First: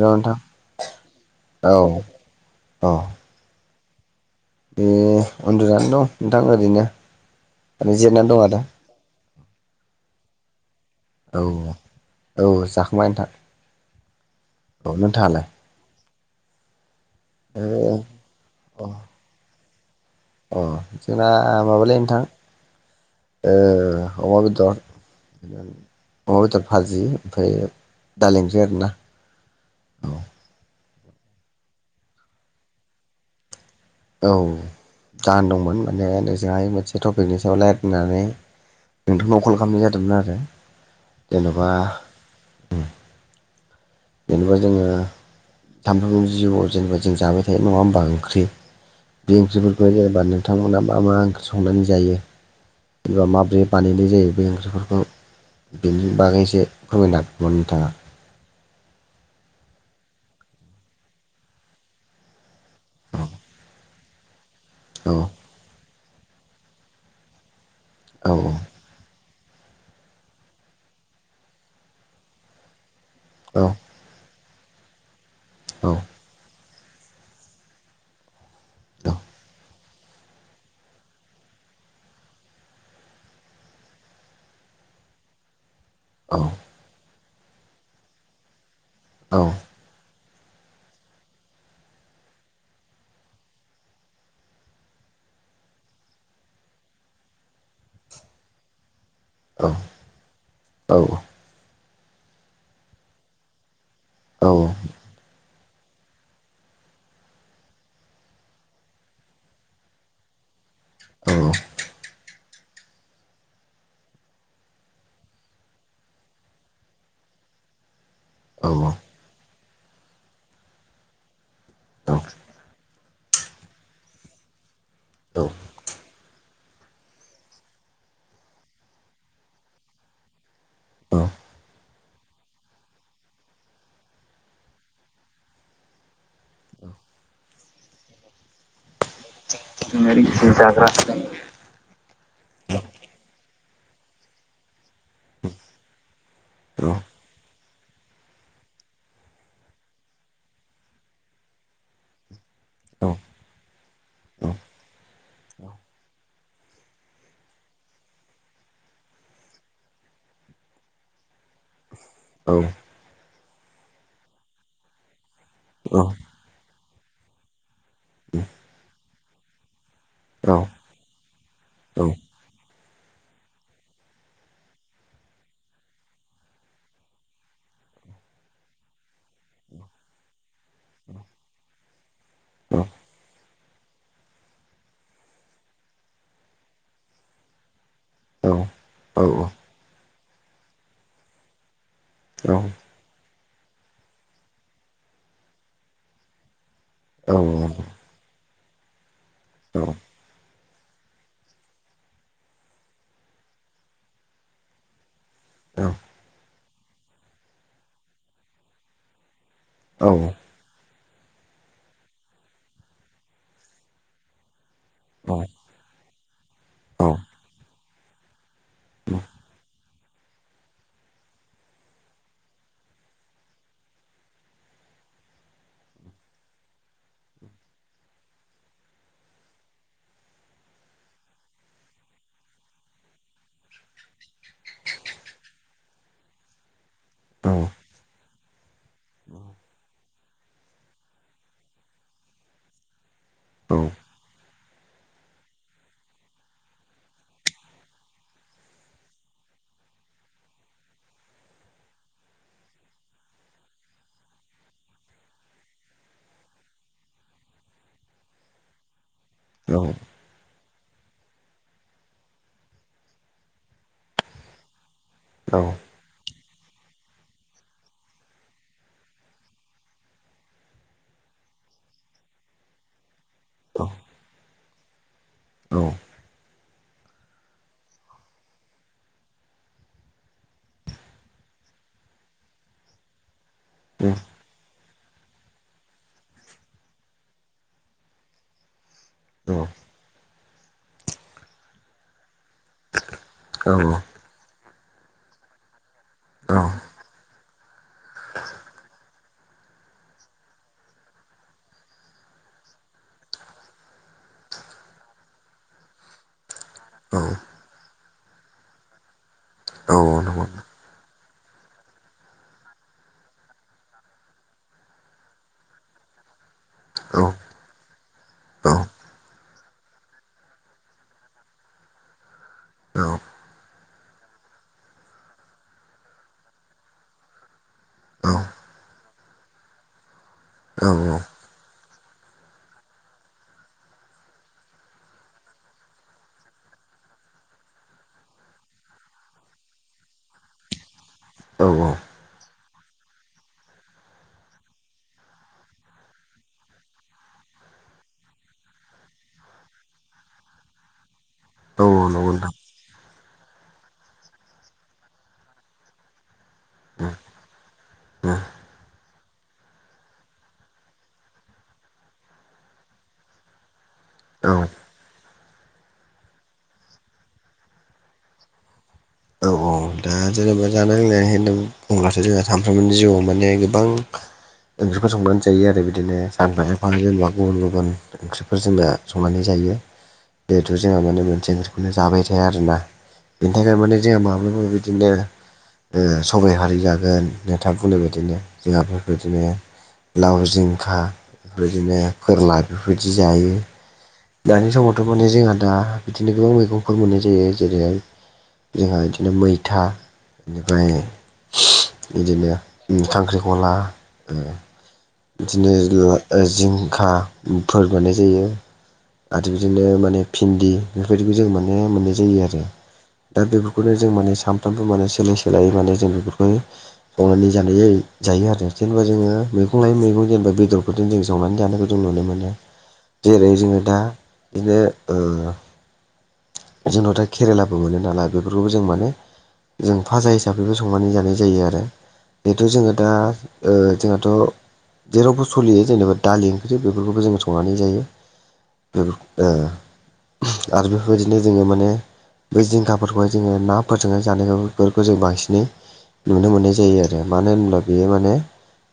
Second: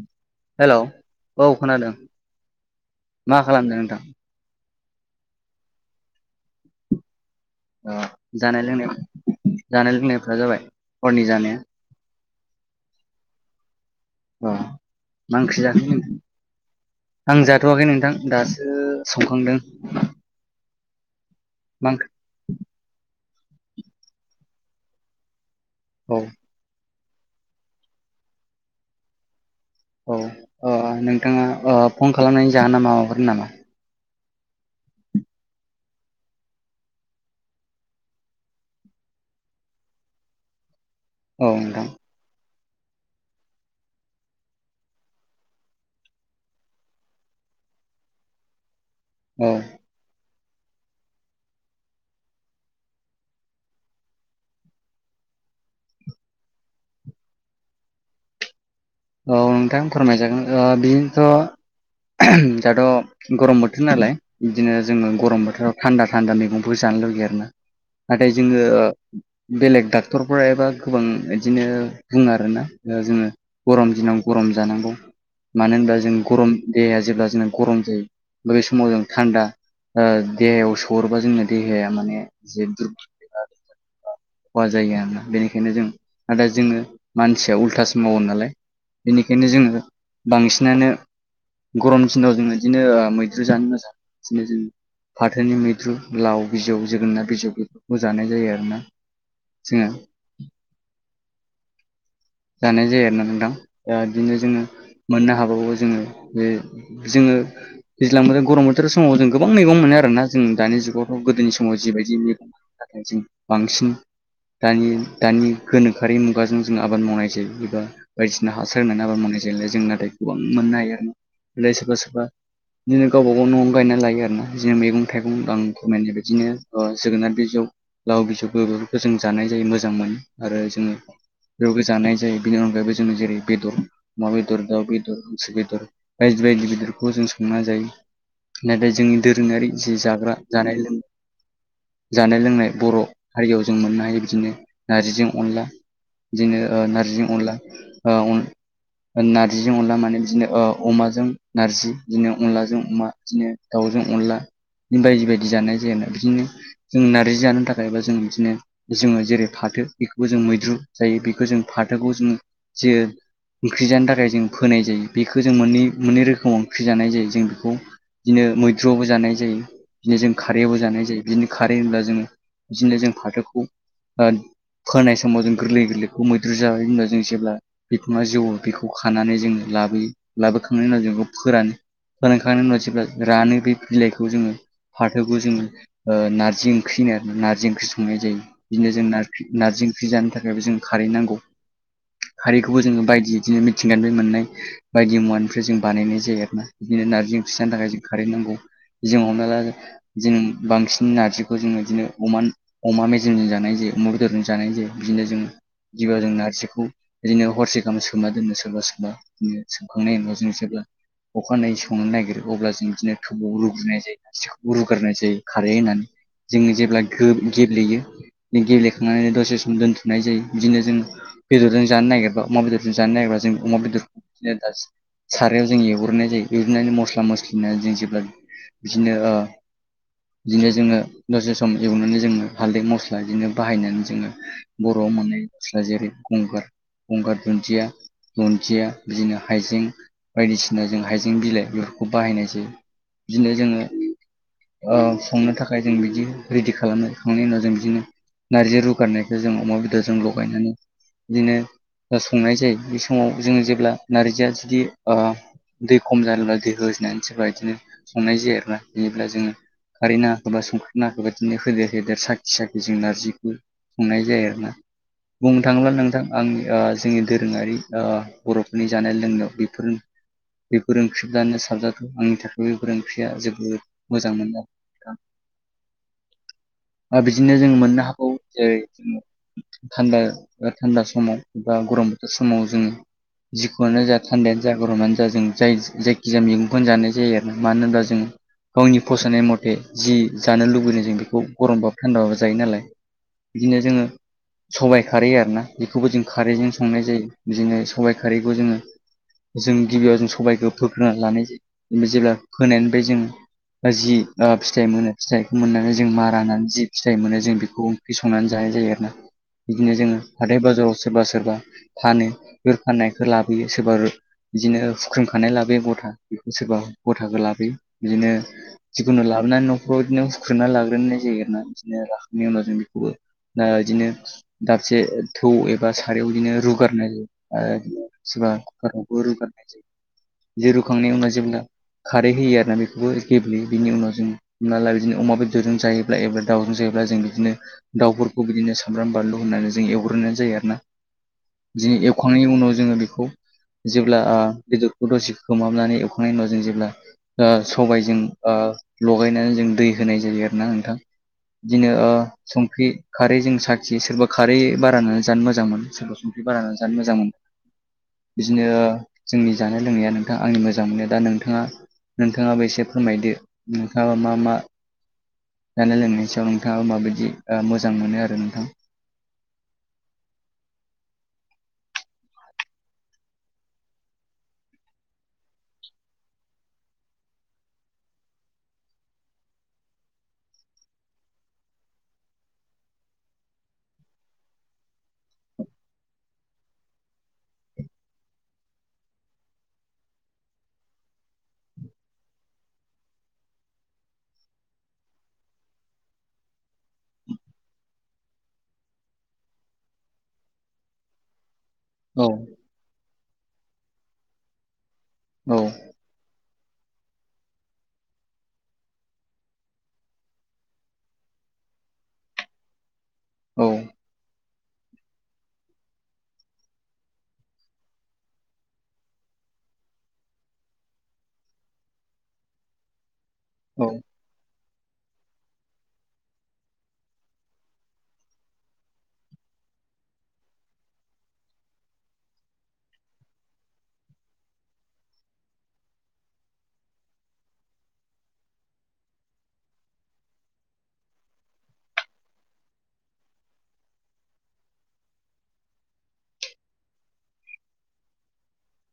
नथां हेलौ औ औ मा खालामदों नोंथां बे उन्दुनानै दं नोंथां ओरैनो ओरै जिरनानै दं आरो जानाय लोंनाय जानाय लोंनायफोरा जाबाय हरनि औ जानाया औ जाखांबाय नोंथां मा औ नोंथाङालाय ओंख्रि जाखो आं जाथ'वाखै ओ नोंथां दासो अ संखांदों अ जोंना मा माबालाय ओंख्रि नोंथां अमा बेदर औ अमा बेदर भाजि ओमफ्राय दालि ओंख्रि आरो ना औ अ नोंथाङा फन खालामनायनि जाहोन ना मा माबाफोर नामा औ दान दंमोन माने नोंजोंहाय मोनसे टपिकनि सायाव रायज्लायनानै नोंथांनाव कल खालामनाय जादोंमोन आरो औ जेन'बा नोंथां जेनेबा जोङो सामफ्रोमबो जिउआव जेनेबा जों जाबाय थायो नङा होमबा ओंख्रि बे औ ओंख्रिफोरखौ जेनेबा नोंथांमोना मा मा ओंख्रि संनानै जायो एबा माबोरै बानायनाय जायो बे ओंख्रिफोरखौ बिनि बागैसो फोरमिनाथ नोंथाङा औ नोंथां फोरमायजागोन बेनोथ' दाथ' गरम बोथोर नालाय बिदिनो औ जोङो गरम बोथोराव थान्दा थान्दा मैगंफोर जानो लुगैयो आर ना औ नाथाय जोङो बेलेग डाक्टरफोरा एबा गोबां बिदिनो बुङो आरोना जोङो औ गरम दिनाव गरम जानांगौ मानो औ होनबा जों गरम देहाया जेब्ला जों गरम जायो बै समाव जों औ थान्दा देहायाव सरोबा जोंनो देहाया माने जे खहा जायो आरोना बेनिखायनो जों औ आरो दा जोङो मानसिया उल्थासो मावो नालाय औ बेनिखायनो जोङो बांसिनानो गरम दिनाव जोङो बिदिनो मैद्रु जानो मोजां बिनो जों फाथोनि मैद्रु लाव बिजौ जोगोनोनार बिजौ बेफोरखौ जानाय जायो आरो ना औ औ औ जानाय जायो आरा बुंदां दा बिदिनो औ जोङो मोननो हाबावो जोङो बे जोङो दैज्लां बोथोर गरम बोथोर समाव जों गोबां मैगं मोनो आरोना जों दानि जुगावथ' गोदोनि समाव जिबायदि मैगं बांसिन दानि दानि गोनोखोआरि मुगाजों जों आबाद मावनाय एबा बायदिसिना हासार औ होननानै आबा मोननाय जाय जों नाथाय गोबां मोननो हायो ओफ्राय सोरबा सोरबा बिदिनो गावबा गाव न'आवनो गायना लायो आरो ना बिदिनो मैगं थाइगं दां खमायनाय बिदिनो जोगोनार बिजौ लाव बिजौ बेफोरखौ जों जानाय जायो मोजां मोनो आरो जोङो बेयावबो जानाय जेरै बेदर मा बेदर दाउ बेदर बेदर बायदि बायदि बेदरखौ जों संना जायो नाथाय जोंनि दोरोङारि जि जाग्रा जानाय लोंनाय जानाय लोंनाय बर' हारियाव जों मोननो हायो बिदिनो नार्जिजों अनला बिदिनोज जिजों अनला ओ अ ओ नार्जिजों अनला माने बिदिनो अमाजों नार्जि बिदिनो अनलाजों अमा औ बिदिनो दाउजों अनला औ बिदिनो बायदि बायदि जानाय औ जायो आरोना बिदिनो जों नारजि जानो थाखाय बा जों बिदिनो जोङो जेरै फाथो बेखौबो जों मैद्रु जायो बेखौ जों फाथोखौ औ जोंङो बेखो जों औ मोननै औ औ मोननै रोखोमाव बिदिनो जों खारैयावबो औ जानाय जायो बिदिनो खारै होनब्ला जोङो बिदिनो जों फाथोखौ ओ फोनाय समाव जों गोरलै गोरलैखौ मो बुरजाहै होमबा जों जेब्ला बिखुङा जौ बिजौखौ खानानै जों लाबोयो लाबोखा खांनायनि उनाव जोंखौ फोरानो फोरानखांनायनि उनाव जेब्ला रानो बे बिलाइखौ जोङो फाथोखौ जोङो ओ नारजि ओंख्रि होनो आरो नारजि ओंख्रि संनाय जायो बिदिनो जों नारजि नारजि ओंख्रि जानो थाखायबो जोंनो खारै नांगौ। खारैखौबो जोङो बायदि इदिनो मिथिंगानिफाय मोननाय बायदि मुवानिफ्राय जों बानायनाय जायो आरोना। बिदिनो नारजि ओंख्रि जानो थाखाय जों खारै नांगौ जों हमना ला जों बांसिन नारजिखौ जोङो इदिनो अमानो अमा मेजेमजों जानाय जायो अमा बेदरजों जानाय जायो बिदिनो जों औ। गिबियाव जों नारजिखौ बिदिनो हरसे गाहाम सोमना दोननो सोरबा सोरबा। बिदिनो संखांनायनि उनाव जों जेब्ला अखानायै संनो नागिरो अब्ला जों बिदिनो थौआव लुुग्रोनाय जायो। सिखौ रुगारनाय जायो खारै होननानै जोङो जेब्ला गो गेब्लेयो गेब्लेखांनानै दसे सम दोनथुमनाय जायो बिदिनो जों बेदरजों जानो नागिरबा अमा बेदरजों जानो नागिरा जों अमा बेदर [unintelligible] सारायाव जों एवग्रोनाय जायो एवग्रोनानै मस्ला मस्लि होना जों जेब्ला बिदिनो ओ बिदिनो जोङो दसे सम एवनानै जोङो हाल्दै मस्ला बिदिनो बाहायनानै जोङो बर'आव मोननाय स्ला जेरै गंगार गंगार दुन्दिया दुन्दिया बिदिनो हाइजें बायदिसिना जों हाइजें बिलाइ बेफोरखौ बाहायनाय जायो बिदिनो जोङो ओ संनो थाखाय जों बिदि रेडि खालामो खांनायनि उनाव जों बिदिनो नार्जि रुगारनायखो जों अमा बेदरजों लगायनानै बिदिनो ओ संनाय जायो बे समाव जोङो जेब्ला नारजिया जुदि ओ दै खम जादोब्ला दै होनानै सोरबा इदिनो संनाय जायो आरोना बिनिफ्राय जोङो औ। खारै नाङाखैबा संख्रि नाङाखैबा बिदिनो होदेर होदेर साखि साखि जों नारजिखौ संनाय जायो आरोना। औ बुंनो थाङोब्ला नोंथां आंनि ओ जोंनि दोरोङारि ओ बर'फोरनि जानाय लोंनायाव बेफोर बेफोर ओंख्रिफ्रानो साबजाथाव आंनि थाखायबो बेफोर ओंख्रिया जोबोद औ मोजां मोनद नोंथां। औ। ओ बिदिनो जों मोननो हागौ जेरै जों थान्दा ओ थान्दा समाव बा गरम बोथोर समाव जोङो जिखुनो जाया थान्दायानो जा गरमानो जा जों जाय जायखिजाया मैगंखौनो जानाय जायो आरो मानो होनब्ला जों गावनि फसायनाय मथे जि जानो लुबैदों जों बेखौ गरमबाबो थान्दाबो जायो नालाय। बिदिनो जोङो सबाइ खारै आरोना बेखौबो जों खारैजों संनाय जायो बिदिनो सबाइ खारैखौ जोङो जों गिबियाव जों सबायखौ फोग्रोनानै लानाय जायो बिनिफ्राय जेब्ला फोनायनिफ्राय जों जि ओ फिथाइ मोनो फिथाइखौ मोननानै जों मारा होननानै जि फिथाइ मोनो जों बेखौ ओंख्रि संनानै जानाय जायो आरोना बिदिनो जोङो हाथाय बाजाराव सोरबा सोरबा फानो बे फाननायखौ लाबोयो सोरबा रो बिदिनो हुख्रोमखानाय लाबोयो गथा। बेखौ सोरबा गथाखौ लाबोयो बिदिनो जिखुनु लाबोनानै न' बेखौ बिदिनो हुख्रेमना लाग्रोनाय जायो आरोना बिदिनो लाखांनायनि उनाव जों बेखौबो दा इदिनो दाबसे थौ एबा सारायाव बिदिनो रुगारनाय जायो आरो सोरबा कुकाराव रुगारनाय जायो जे रुखांनायनि उनाव जेब्ला खारै होयो आरोना बेखौबो गेब्लेयो बिनि उनाव जों हमना ला बिदिनो अमा बेदरजों जायोब्ला एबा दाउजों जायोब्ला जों बिदिनो दाउफोरखौ बिदिनो सामब्राम बानलु होननानै जों एवग्रोनाय जायो आरोना बिदिनो एवखांनायनि उनाव जोङो बेखौ जेब्ला ओ बेदरखौ दसे खोमहाबनानै एवखांनायनि उनाव जों जेब्ला ओ सबायजों ओ लगायनानै जों दै होनाय जायो आरोना नोंथां। बिदिनो ओ संख्रि खारै जों साखियो सोरबा खारै बारानानै जानो मोजांमोनो सोरबा संख्रि बाराहोनानै जानो मोजां मोनो बिदिनो जोंनि जानाय लोंनाया नोंथां आंनि मोजां मोना दा नोंथाङा नोंथाङाबो एसे फोरमायदो नोंथाङा मा मा जानाय लोंनायनि सायाव नोंथाङा माबायदि मोजां मोनो आरो नोंथां औ औ दा जेनेबा जानाय लोंनाय होनना बुंब्लाथ' जोंहा सानफ्रोमबोनि जिउआव माने गोबां ओंख्रिखौ संनानै जायो आरो बिदिनो सानफा एफा जेनेबा गुबुन गुबुन ओंख्रिफोर जोङो संनानै जायो बेथ' जोंहा माने मोनसे ओंख्रिखौनो जाबाय थाया आरोना बेनि थाखायनो माने जोंहा माब्लाबा बिदिनो सबायाइ हारि जागोन नोंथां बुंनाय बायदिनो जोंहा बेबायदिनो लाउ जिंखा बेबायदिनो फोरला बेफोरबायदि जायो दानि समावथ' माने जोंहा दा बिदिनो गोबां मैगंफोर मोननाय जायो जेरैहाय जोंहा बिदिनो मैथा बेनिफ्राय औ बिदिनो खांख्रिखला औ बिदिनो जिंखाफोर बानायनाय जायो आरो बिदिनो माने भिन्दि बेफोरबायदिखौ जों माने मोननाय जायो आरो दा औ बेफोरखौनो जों माने सानफ्रामबो माने सोलाय सोलाय माने जों बेफोरखौहाय मावनानै जानाय जायो आरो जेनेबा जोङो मैगं मैगं जेनेबा बेदरफोरजों जों संनानै जानायखौ जों नुनो मोनो जेरै जोङो औ दा बिदिनो जोंनावदा केरेलाबो मोनो नालाय बेफोरखौबो जों माने जों फाजा हिसाबैबो संनानै जानाय जायो आरो बेथ' जोङो दा जोंहाथ' जेरावबो सोलियो जेनेबा दालि ओंख्रि बेफोरखौबो जोङ संनानै जायो आरो बेफोरबायदिनो जोङो माने बे जिंखाफोरखौहाय जोङो नाफोरजोंहाय जानायखौफोरखौ जों बांसिनै नुनो मोननाय जायो आरो मानो होनब्ला बेयो माने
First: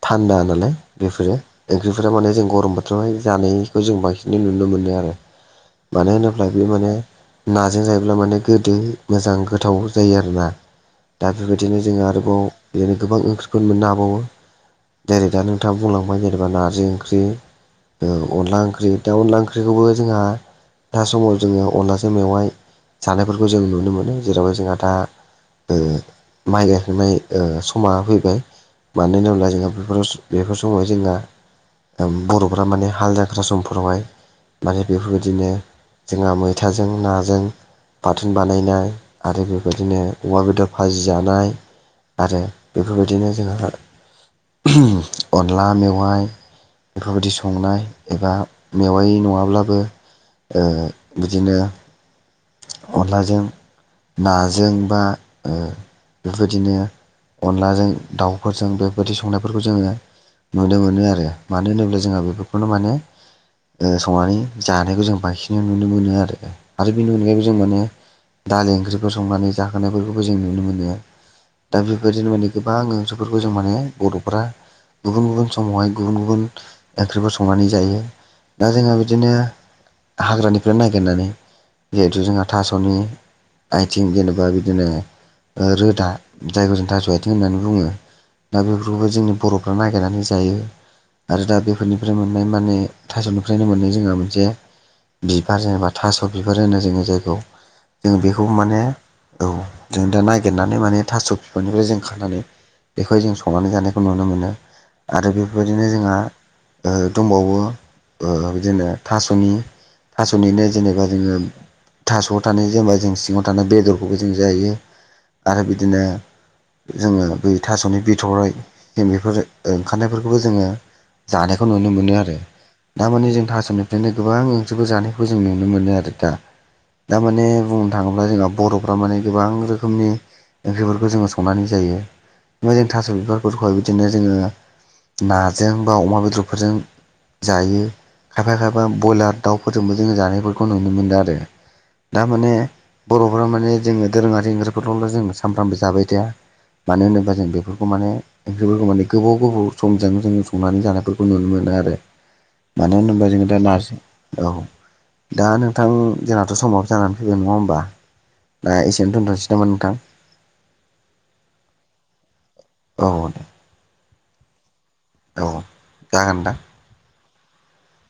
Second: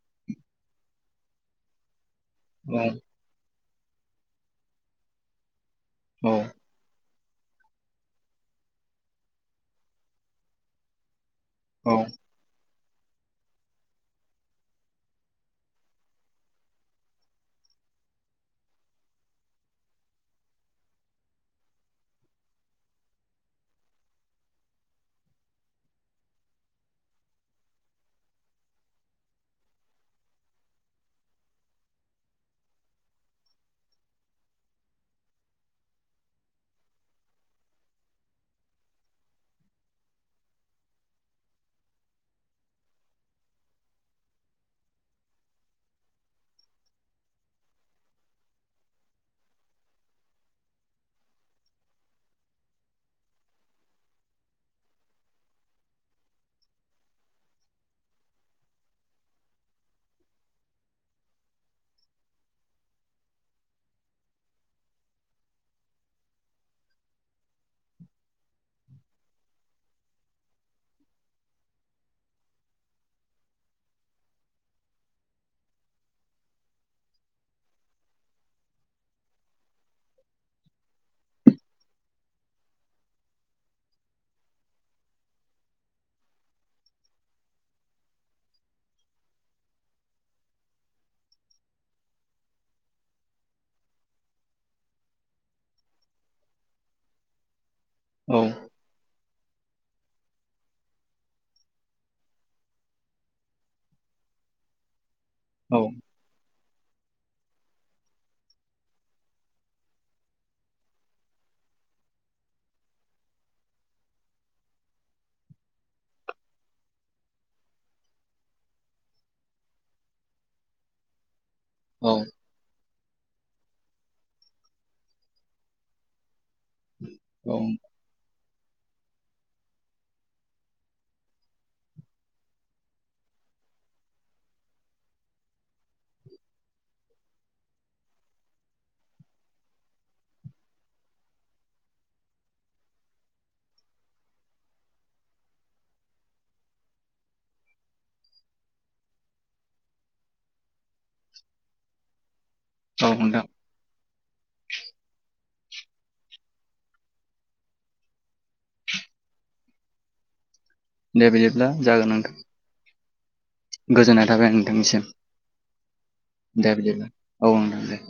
थान्दा नालाय बेफोरो ओंख्रिफोरा माने जों गरम बोथोराव होयो जानायखौ जों बांसिन नुनो मोनो आरो मानो औ होनोब्ला बे माने नाजों जायोब्ला माने गोदो मोजां गोथाव जायो आरो ना दा बेफोरबायदिनो औ जोङो आरोबाव बिदिनो गोबां ओंख्रिफोर मोननो हाबावो डाइरेक्टआनो [unintelligible] खोथा बुंलांबाय जेनेबा नारजि ओंख्रि अनला ओंख्रि दा अनला ओंख्रिखौबो जोंहा दा समाव जोङो अनलाजों मेवाइ जानायफोरखौ जों नुनो मोनो जेरावह जोंहा दा माइ गायखांनाय समा फैबाय मानो होनोब्ला जोंहा बेफोराव बेफोर समावहाय जोंना बर'फोरा माने हालदाख्रा समफोरावहाय माने बेफोरबायदिनो जोंहा मैथाजों नाजों बाथोन बानायनाय आरो बेबायदिनो अमा बेदर भाजि जानाय आरो बेफोरबायदिनो जोंहा अनला मेवाय बेफोरबायदि संनाय एबा मेवाय नङाब्लाबो बिदिनो अनलाजों नाजों बा बेबायदिनो अनलाजों दाउफोरजों बेबायदि संनायफोरखौ जोङो नुनो मोनो आरो मानो होनोब्ला जोंहा बेफोरखौनो माने संनानै जानायखौ जों बांसिनैनो नुनो मोनो आरो आरो बेनि अनगायैबो जों माने दालि ओंख्रिफोर संनानै जानायफोरखौबो जों नुनो मोनो दा बेबायाददिनो माने गोबां ओंख्रिफोरखौ जों माने बर'फ्रा गुबुन गुबुन समावहाय गुबुन गुबुन ओंख्रिफोर संनानै जायो दा जोङो बिदिनो हाग्रानिफ्राय नागिरनानै जिहेथु जोंहा थास'नि आथिं जेनेबा बिदिनो रोदा जायफोरजों थास' आथिं होननानै बुङो दा बेफोरखौबो जोंनि बर'फ्रा नागिरनानै जायो। आरो दा बेफोरनिफ्राय मोननाय माने थास'निफ्रायनो मोननाय जोंहा मोनसे बिबार जेनेबा थास' बिबार होनो जोङो जायखौ जोङो बेखौ माने औ जों दा नागिरनानै माने थास' बिफांनिफ्राय जों खानानै बेखौहाय जों संनानै जानायखौ नुनो मोनो आरो औ बेफोरबायदिनो जोंहा दंबावो बिदिनो थास'नि थास'निनो जेनेबा जोङो थास'आव थानाय जेनेबा जों सिङाव थानाय बेदरखौबो जों जायो आरो बिदिनो जोङो बै थास'नि बिथ'राइ जों बेफोर ओंखारनायफोरखौबो जोङो जानायखौ नुनो औ मोनो आरो थारमाने जों थास'निफ्रायनो गोबां ओंख्रिखौ जानायखौबो जों नुनो मोनो आरो दामाने बुं थाङोब्ला जोंहा बर'फ्रा माने गोबां रोखोमनि ओंख्रिफोरखौ जोङो संनानै जायो ओमफ्राय जों थास' बिबारफोरखौहाय बिदिनो जोङो नाजों बा अमा बेदरफोरजों। जायो खायफा खायफा ब्रयलार दाउफोरजोंबो जोङो जानायफोरखौ नुनो मोनो आरो। दा माने बर'फोरा माने जोङो दोरोङारि ओंख्रिफोरखौल' जों सानफ्रामबो जाबाय थाया मानो होनोबा जों बेफोरखौ माने ओंख्रिफोरखौ माने गोबाव गोबाव समजों जों संनानै जानायफोरखौ खौ नुनो मोनो आरो मानो औ होनोबा नोंथां जोङो दा नार्जि औ दा नोंथां जोंनाथ' समाबो जानानै फैबाय नङा होमबा दा एसेयावनो दोन्थ'नोसै नामा नोंथां। दे बिदिब्ला जागोन नोंथां औ। गोजोननाय थाबाय नोंथांनिसिम औ जागोन नोंथां दे बिदिब्लालाय औ नोंथां दे